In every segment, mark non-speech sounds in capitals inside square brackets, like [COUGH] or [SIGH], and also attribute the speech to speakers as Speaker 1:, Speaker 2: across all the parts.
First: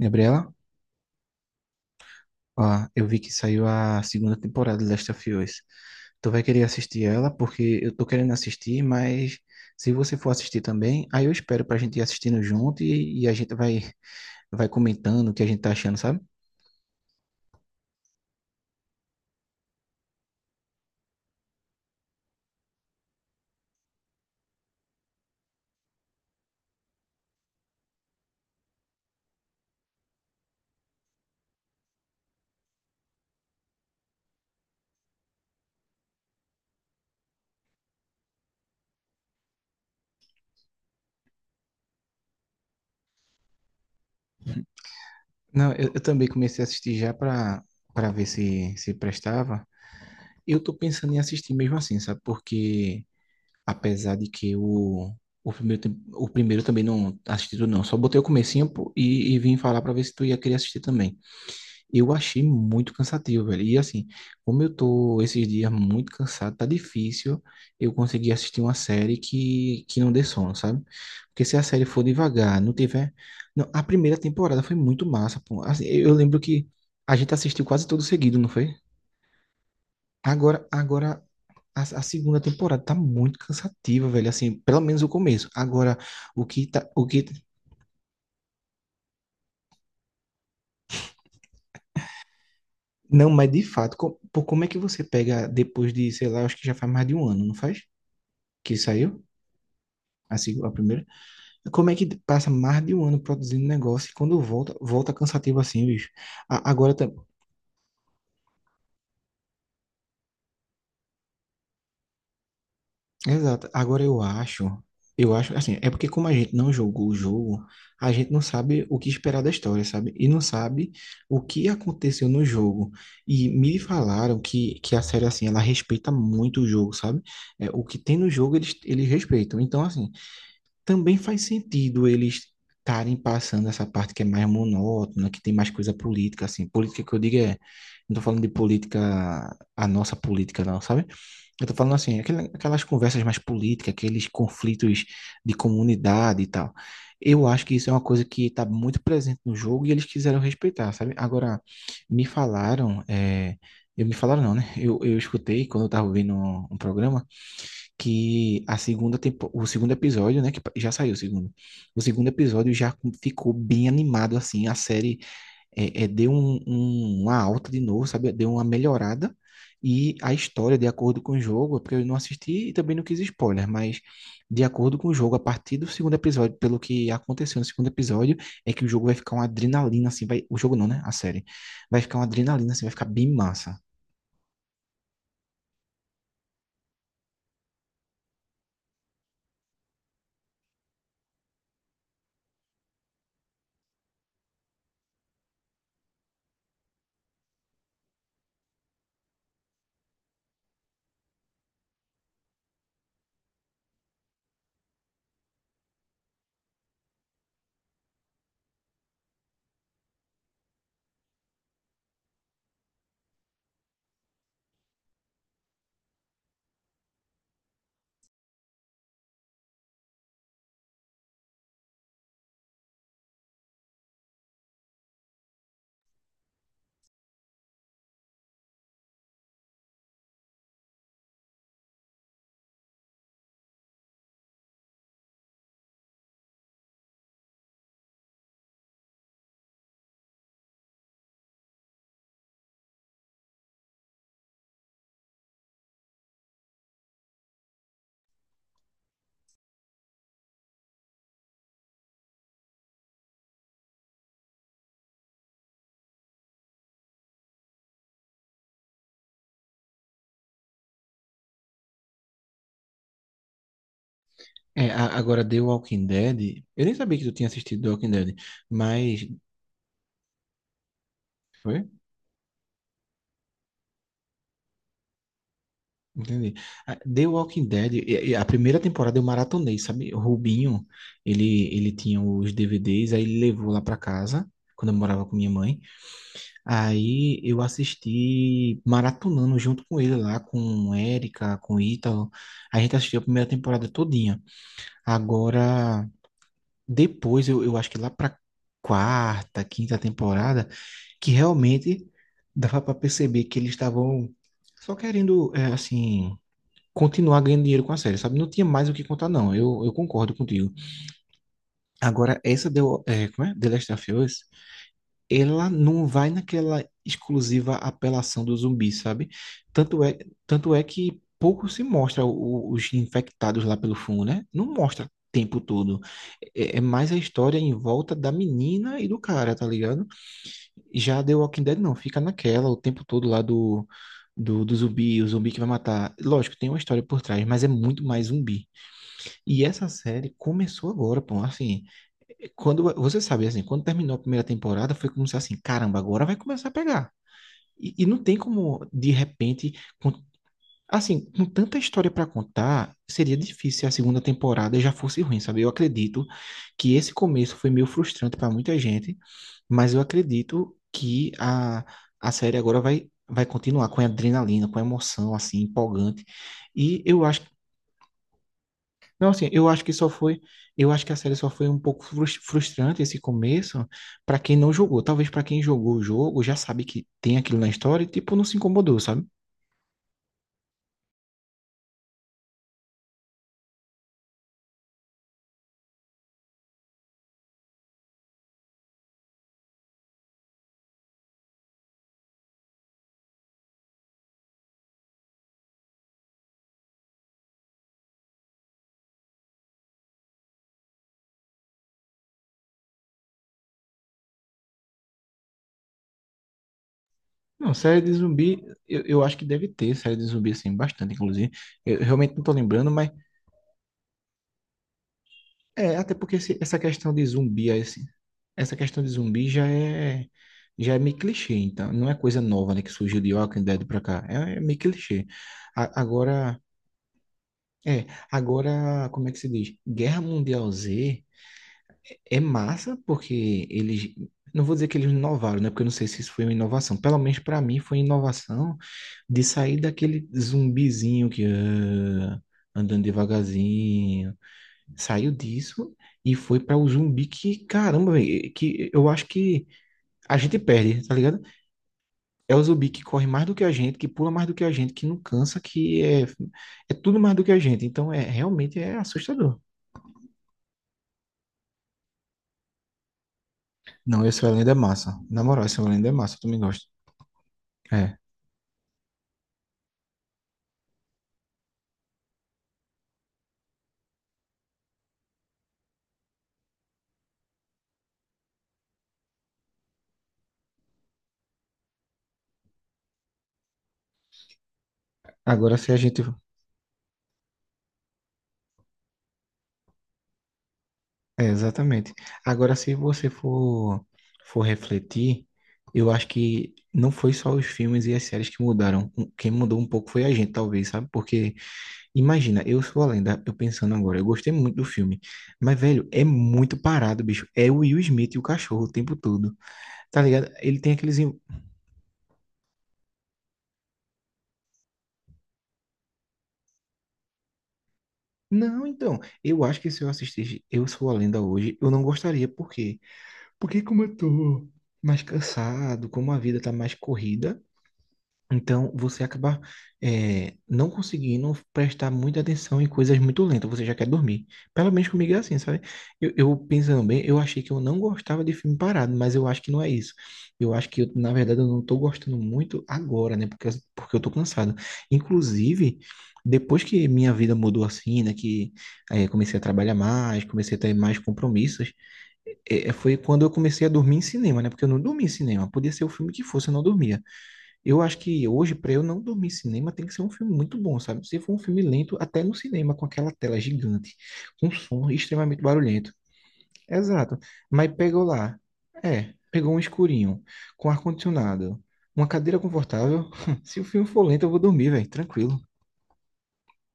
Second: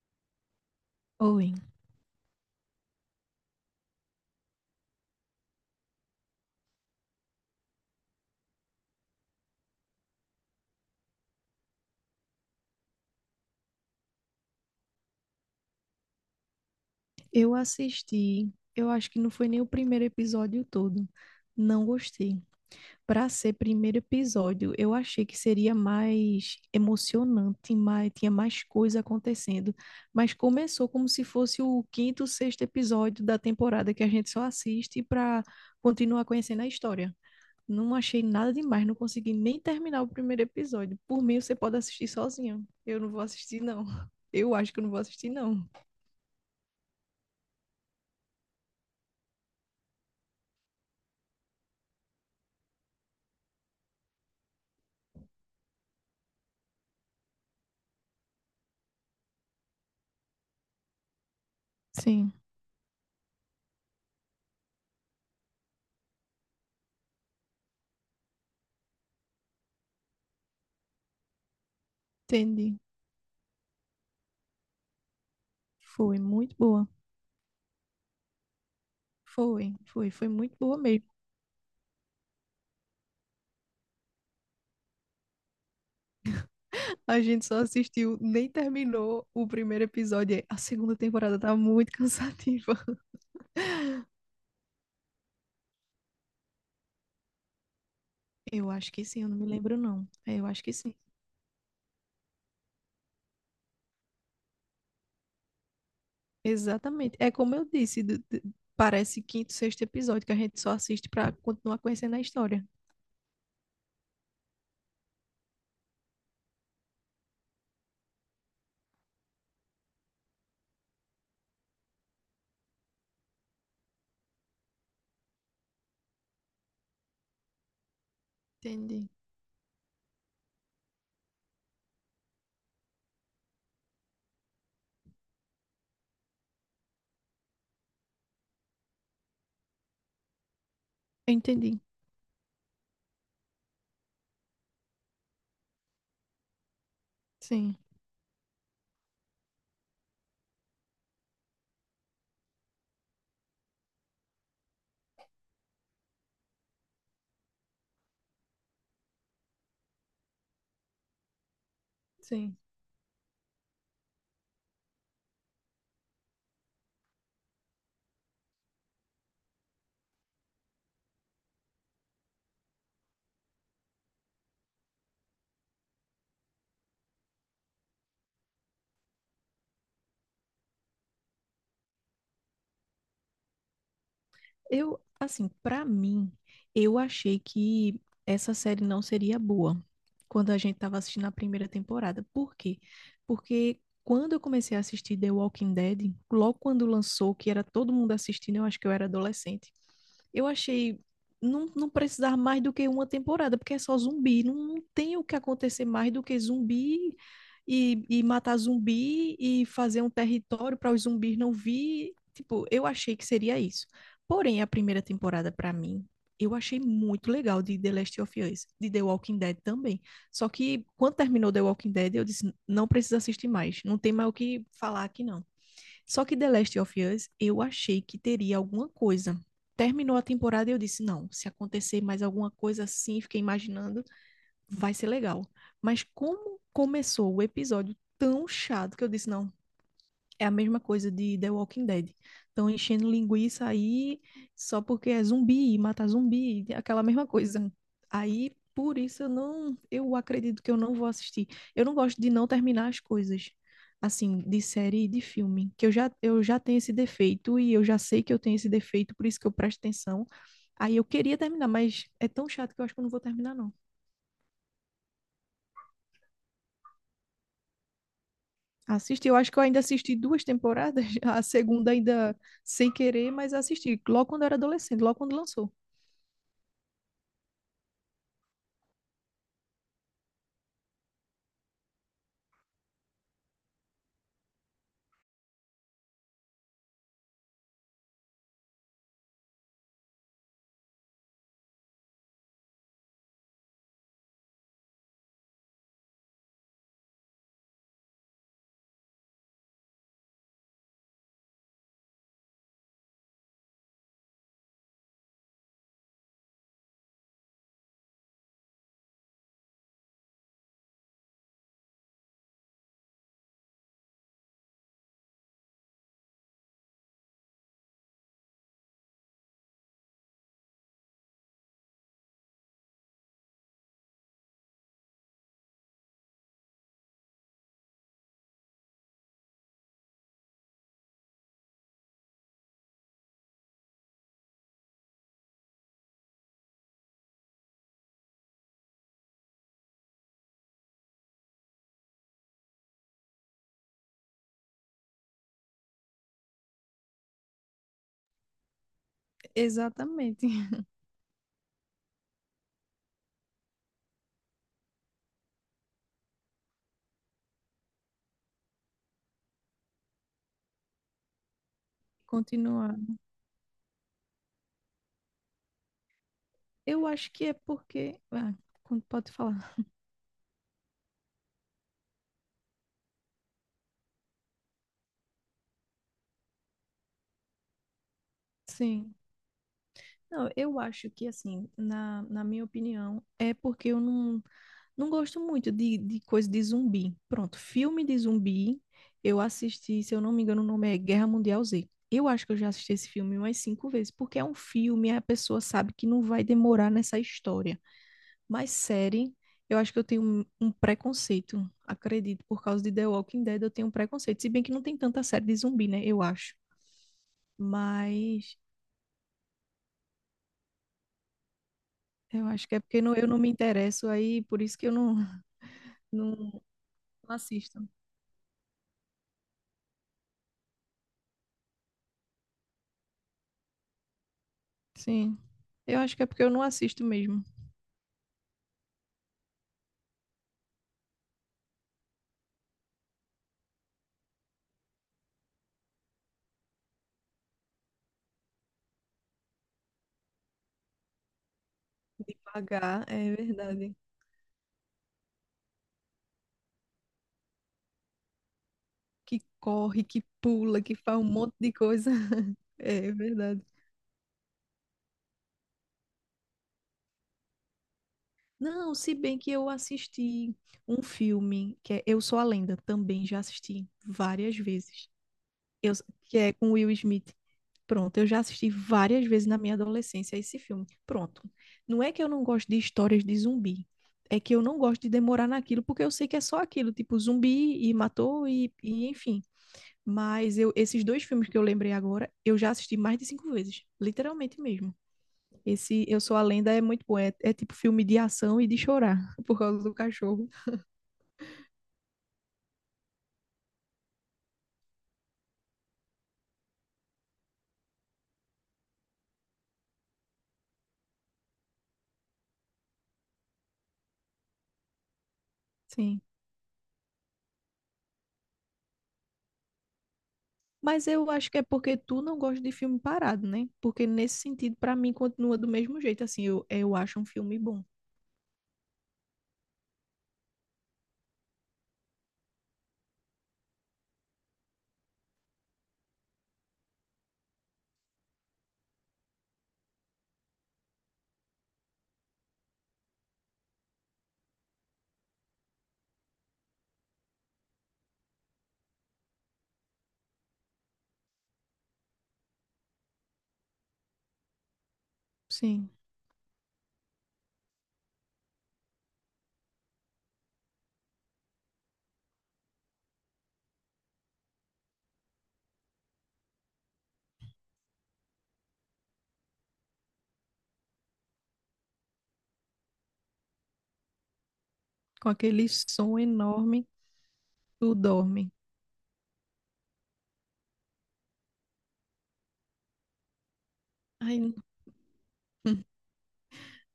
Speaker 1: Gabriela,
Speaker 2: Owen,
Speaker 1: ó, eu vi que saiu a segunda temporada de Last of Us. Tu vai querer assistir ela, porque eu tô querendo assistir, mas se você for assistir também, aí eu espero pra gente ir assistindo junto e a gente vai comentando o que a gente tá achando, sabe?
Speaker 2: eu assisti, eu acho que não foi nem o primeiro episódio todo. Não gostei. Para ser primeiro episódio, eu achei que seria mais emocionante, tinha mais coisa acontecendo. Mas começou como se fosse o quinto, sexto episódio da temporada que a gente só assiste para continuar conhecendo a história. Não achei nada demais, não consegui nem terminar o primeiro episódio. Por mim, você pode assistir sozinho. Eu não vou assistir, não. Eu acho que eu não vou assistir, não.
Speaker 1: Não, eu também comecei a assistir já pra ver se prestava. Eu tô pensando em assistir mesmo assim, sabe? Porque apesar de que o primeiro, o primeiro também não assisti tudo, não. Só botei o comecinho pô, e vim falar pra ver se tu ia querer assistir também. Eu
Speaker 2: Sim,
Speaker 1: achei muito cansativo, velho. E assim, como eu tô esses dias muito cansado, tá difícil eu conseguir assistir uma série que não dê sono, sabe? Porque se a série for devagar, não
Speaker 2: entendi.
Speaker 1: tiver. Não, a primeira temporada foi muito massa, pô. Assim, eu
Speaker 2: Foi
Speaker 1: lembro
Speaker 2: muito
Speaker 1: que
Speaker 2: boa.
Speaker 1: a gente assistiu quase todo seguido, não foi?
Speaker 2: Foi, muito
Speaker 1: Agora,
Speaker 2: boa mesmo.
Speaker 1: agora a segunda temporada tá muito cansativa, velho. Assim, pelo menos o começo. Agora, o que tá, o que
Speaker 2: A gente só assistiu, nem terminou o primeiro episódio. A segunda temporada tá muito [LAUGHS] cansativa.
Speaker 1: não, mas de fato, pô, como é que você pega depois de, sei lá, acho que já faz mais de um ano, não faz?
Speaker 2: Eu
Speaker 1: Que
Speaker 2: acho que sim,
Speaker 1: saiu
Speaker 2: eu não me lembro não.
Speaker 1: a,
Speaker 2: É, eu acho
Speaker 1: a
Speaker 2: que sim.
Speaker 1: primeira. Como é que passa mais de um ano produzindo negócio e quando volta, volta cansativo assim, bicho? A- agora, tam-
Speaker 2: Exatamente. É como eu disse, parece quinto, sexto episódio que a gente só assiste pra continuar conhecendo a história.
Speaker 1: Exato. Eu acho assim, é porque como a gente não jogou o jogo, a gente não sabe o que esperar da história, sabe? E não sabe o que aconteceu no jogo. E me falaram que a série, assim, ela respeita muito o jogo, sabe? É, o que tem no jogo, eles
Speaker 2: Entendi.
Speaker 1: respeitam. Então, assim, também faz sentido eles estarem passando essa parte que é mais monótona, que tem mais coisa política, assim. Política que eu digo é, não tô falando de política, a nossa política, não, sabe? Eu tô
Speaker 2: Entendi.
Speaker 1: falando assim, aquelas conversas mais políticas, aqueles conflitos de comunidade e tal. Eu acho que
Speaker 2: Sim,
Speaker 1: isso é uma coisa que está muito presente no jogo e eles quiseram respeitar, sabe? Agora, me falaram, é, eu me falaram não, né? Eu escutei quando eu tava ouvindo um programa que a segunda tempo, o segundo episódio, né? Que já saiu o segundo. O segundo
Speaker 2: sim.
Speaker 1: episódio já ficou bem animado, assim, a série deu uma alta de novo, sabe? Deu uma melhorada. E a história, de acordo com o jogo, é porque eu não assisti e também não quis spoiler, mas de acordo com o jogo, a partir do segundo episódio, pelo que aconteceu no segundo episódio, é que o jogo vai ficar uma adrenalina, assim, vai, o jogo não, né? A série. Vai ficar uma adrenalina, assim, vai ficar bem massa.
Speaker 2: Pra mim, eu achei que essa série não seria boa quando a gente tava assistindo a primeira temporada. Por quê? Porque quando eu comecei a assistir The Walking Dead, logo quando lançou, que era todo mundo assistindo, eu acho que eu era adolescente eu achei não precisar mais do que uma temporada, porque é só zumbi. Não, não tem o que acontecer mais do que zumbi e matar zumbi e fazer um território para os zumbis não vir. Tipo, eu achei que seria isso. Porém, a primeira temporada, para mim, eu achei muito legal de The Last of Us, de The Walking Dead também. Só que quando terminou The Walking Dead, eu disse, não precisa assistir mais. Não tem mais o que falar aqui, não. Só que The Last of Us, eu achei que teria alguma coisa. Terminou a temporada e eu disse, não, se acontecer mais alguma coisa assim, fiquei imaginando, vai ser legal. Mas como começou o episódio tão chato que eu disse, não, é a mesma coisa de The Walking Dead. Estão enchendo linguiça aí só porque é zumbi, mata zumbi, aquela mesma coisa. Aí, por isso, eu acredito que eu não vou assistir. Eu não gosto de não terminar as coisas, assim, de série e de filme, que eu já tenho esse defeito e eu já sei que eu tenho esse defeito, por isso que eu presto atenção. Aí eu queria terminar, mas é tão chato que eu acho que eu não vou terminar, não.
Speaker 1: É, agora The Walking Dead, eu nem sabia que tu tinha assistido The Walking Dead, mas...
Speaker 2: Assisti, eu acho que eu ainda assisti duas temporadas, [LAUGHS] a
Speaker 1: Foi?
Speaker 2: segunda ainda sem querer, mas assisti logo quando eu era adolescente, logo quando lançou.
Speaker 1: Entendi. Ah, The Walking Dead, e a primeira temporada eu maratonei, sabe? O Rubinho, ele tinha os DVDs, aí ele levou lá pra casa, quando eu morava com minha mãe. Aí eu assisti maratonando junto com ele lá, com Érica, com Ítalo. A gente assistiu a primeira temporada todinha. Agora, depois, eu acho que lá pra quarta, quinta temporada, que realmente dava pra perceber que eles estavam só querendo, é, assim continuar ganhando dinheiro com a série, sabe? Não tinha mais o que contar, não. Eu concordo contigo. Agora, essa deu, é, como é? The Last of Us, ela não vai naquela exclusiva apelação do zumbi, sabe? Tanto é, tanto é que pouco se mostra os infectados lá pelo fungo, né? Não mostra o tempo todo. É, é mais a história em volta da menina e do cara, tá ligado? Já The Walking Dead não, fica naquela o tempo todo lá do, do zumbi, o zumbi que vai matar. Lógico, tem uma história por trás, mas é muito mais zumbi. E essa série começou agora, pô. Assim, quando você sabe, assim, quando terminou a primeira temporada, foi como se assim, caramba, agora vai começar a pegar. E não tem como, de repente, com-
Speaker 2: Exatamente. [LAUGHS]
Speaker 1: assim, com tanta história para contar, seria difícil se a segunda temporada já fosse ruim, sabe? Eu acredito que esse começo foi meio frustrante para muita gente, mas eu acredito que a série agora
Speaker 2: Continuar.
Speaker 1: vai continuar com adrenalina, com emoção, assim, empolgante. E
Speaker 2: Eu
Speaker 1: eu
Speaker 2: acho
Speaker 1: acho
Speaker 2: que é porque. Ah,
Speaker 1: não,
Speaker 2: pode
Speaker 1: assim, eu
Speaker 2: falar.
Speaker 1: acho que só foi, eu acho que a série só foi um pouco frustrante esse começo pra quem não jogou. Talvez pra quem jogou o jogo já sabe que tem aquilo na história e tipo não se incomodou,
Speaker 2: Sim.
Speaker 1: sabe?
Speaker 2: Não, eu acho que, assim, na minha opinião, é porque eu não, não gosto muito de coisa de zumbi. Pronto, filme de zumbi, eu assisti, se eu não me engano, o nome é Guerra Mundial Z. Eu acho que eu já assisti esse filme umas cinco vezes, porque é um filme, a pessoa sabe que não vai demorar nessa história. Mas série, eu acho que eu tenho um preconceito, acredito, por causa de The Walking Dead, eu tenho um preconceito. Se bem que não tem tanta série de zumbi, né? Eu acho.
Speaker 1: Não, série de
Speaker 2: Mas
Speaker 1: zumbi, eu acho que deve ter série de zumbi assim bastante, inclusive. Eu realmente não
Speaker 2: eu
Speaker 1: tô
Speaker 2: acho que é
Speaker 1: lembrando,
Speaker 2: porque
Speaker 1: mas
Speaker 2: não, eu não me interesso aí, por isso que eu não, [LAUGHS]
Speaker 1: é até porque essa questão de
Speaker 2: não
Speaker 1: zumbi
Speaker 2: assisto.
Speaker 1: aí, assim, essa questão de zumbi já é meio clichê, então não é coisa nova, né, que surgiu de Walking Dead pra cá. É, é meio clichê.
Speaker 2: Sim, eu
Speaker 1: A-
Speaker 2: acho que é porque eu
Speaker 1: agora
Speaker 2: não assisto mesmo.
Speaker 1: É, agora, como é que se diz? Guerra Mundial Z é massa porque eles, não vou dizer que eles inovaram, né? Porque eu não sei se isso foi uma inovação. Pelo menos para mim foi inovação de sair daquele zumbizinho que
Speaker 2: De
Speaker 1: ah, andando
Speaker 2: pagar, é verdade.
Speaker 1: devagarzinho. Saiu disso e foi para o zumbi que, caramba, véi, que eu acho
Speaker 2: Que
Speaker 1: que
Speaker 2: corre, que
Speaker 1: a gente
Speaker 2: pula, que
Speaker 1: perde, tá
Speaker 2: faz um
Speaker 1: ligado?
Speaker 2: monte de coisa.
Speaker 1: É
Speaker 2: [LAUGHS]
Speaker 1: o zumbi que
Speaker 2: É
Speaker 1: corre mais do
Speaker 2: verdade.
Speaker 1: que a gente, que pula mais do que a gente, que não cansa, é tudo mais do que a gente. Então, é realmente
Speaker 2: Não,
Speaker 1: é
Speaker 2: se bem que
Speaker 1: assustador.
Speaker 2: eu assisti um filme que é Eu Sou a Lenda, também já assisti
Speaker 1: Não, esse
Speaker 2: várias
Speaker 1: Belém é
Speaker 2: vezes.
Speaker 1: massa. Na moral, esse
Speaker 2: Eu,
Speaker 1: Belém é massa,
Speaker 2: que
Speaker 1: eu
Speaker 2: é
Speaker 1: também
Speaker 2: com
Speaker 1: gosto.
Speaker 2: Will Smith.
Speaker 1: É.
Speaker 2: Pronto, eu já assisti várias vezes na minha adolescência esse filme. Pronto. Não é que eu não gosto de histórias de zumbi. É que eu não gosto de demorar naquilo, porque eu sei que é só aquilo, tipo zumbi e matou e enfim. Mas eu, esses dois filmes que eu lembrei agora, eu já assisti mais de cinco vezes. Literalmente mesmo.
Speaker 1: Agora se a
Speaker 2: Esse
Speaker 1: gente.
Speaker 2: Eu Sou a Lenda é muito bom. É tipo filme de ação e de chorar [LAUGHS] por causa do cachorro.
Speaker 1: É, exatamente. Agora se você for, for refletir, eu acho que não foi só os filmes e as séries que mudaram. Quem mudou um pouco foi a gente, talvez, sabe? Porque, imagina, eu sou a lenda, eu pensando agora, eu gostei muito do filme. Mas, velho,
Speaker 2: Sim.
Speaker 1: é muito parado, bicho. É o Will Smith e o cachorro o tempo todo. Tá ligado? Ele tem
Speaker 2: Mas
Speaker 1: aqueles.
Speaker 2: eu acho que é porque tu não gosta de filme parado, né? Porque nesse sentido, pra mim, continua do mesmo jeito. Assim, eu acho um filme bom.
Speaker 1: Não, então, eu acho que se eu assistisse Eu Sou a Lenda hoje, eu não gostaria, porque como eu tô mais cansado, como a vida tá mais corrida, então você acaba não conseguindo prestar muita atenção em coisas muito lentas, você já quer dormir. Pelo menos comigo é assim, sabe? Eu pensando bem, eu achei que eu não gostava de filme parado, mas eu acho que não é isso. Eu acho que, eu, na verdade, eu não tô gostando muito agora, né? Porque eu tô cansado.
Speaker 2: Sim.
Speaker 1: Inclusive, depois que minha vida mudou assim, né? Que comecei a trabalhar mais, comecei a ter mais compromissos, foi quando eu comecei a dormir em cinema, né? Porque eu não dormia em cinema. Podia ser o filme que fosse, eu não dormia. Eu acho que hoje, para eu não dormir em cinema, tem que ser um filme muito bom, sabe? Se for um filme lento, até no cinema, com aquela tela gigante, com um som
Speaker 2: Com
Speaker 1: extremamente
Speaker 2: aquele
Speaker 1: barulhento.
Speaker 2: som enorme,
Speaker 1: Exato. Mas
Speaker 2: tu
Speaker 1: pegou
Speaker 2: dorme.
Speaker 1: lá. É, pegou um escurinho, com ar-condicionado, uma cadeira confortável. [LAUGHS] Se o filme for
Speaker 2: Ai,
Speaker 1: lento, eu vou dormir, velho, tranquilo.
Speaker 2: [LAUGHS]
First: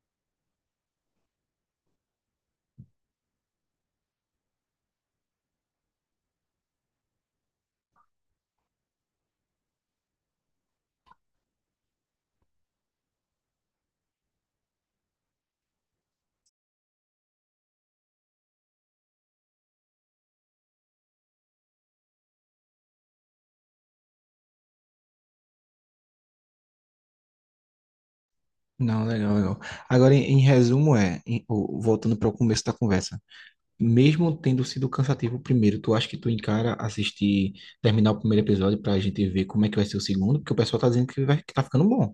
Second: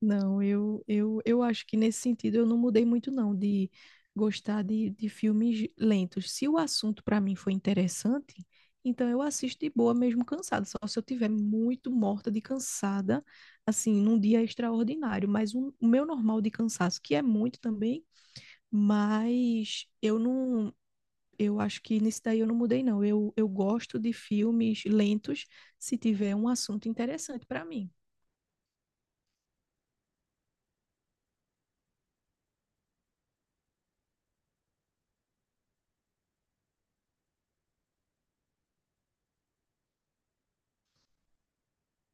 Speaker 2: não, eu acho que nesse sentido eu não mudei muito, não, de gostar de filmes lentos. Se o assunto pra mim foi interessante, então eu assisto de boa, mesmo cansada. Só se eu tiver muito morta de cansada, assim, num dia extraordinário. Mas o meu normal de cansaço, que é muito também. Mas eu não, eu acho que nisso daí eu não mudei, não. Eu gosto de filmes lentos se tiver um assunto interessante para mim.
Speaker 1: Não, legal, legal. Agora, em, em resumo, é, em- o- voltando para o começo da conversa. Mesmo tendo sido cansativo o primeiro, tu acha que tu encara assistir, terminar o primeiro episódio pra gente ver como é que vai ser o segundo? Porque o pessoal tá dizendo que, vai, que tá ficando bom.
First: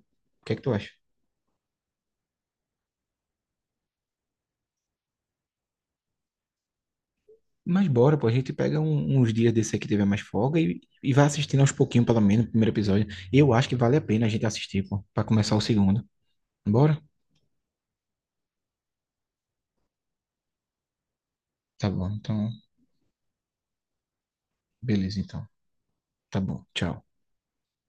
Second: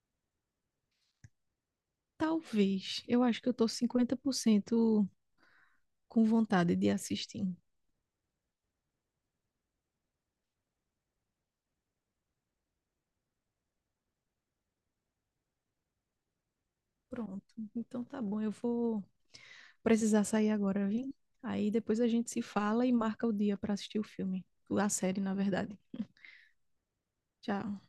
Speaker 1: O que é que tu acha?
Speaker 2: Talvez. Eu acho que eu tô 50% com vontade de assistir.
Speaker 1: Mas bora, pô, a gente pega uns dias desse aí que tiver mais folga e vai assistindo aos pouquinhos, pelo menos, o primeiro episódio. Eu acho que vale a pena a gente assistir, pô, pra começar o segundo. Bora?
Speaker 2: Pronto. Então tá bom, eu vou precisar sair agora, viu? Aí
Speaker 1: Tá
Speaker 2: depois a
Speaker 1: bom,
Speaker 2: gente se
Speaker 1: então,
Speaker 2: fala e marca o dia para assistir o filme, a
Speaker 1: beleza,
Speaker 2: série, na
Speaker 1: então.
Speaker 2: verdade.
Speaker 1: Tá bom, tchau.
Speaker 2: Tchau.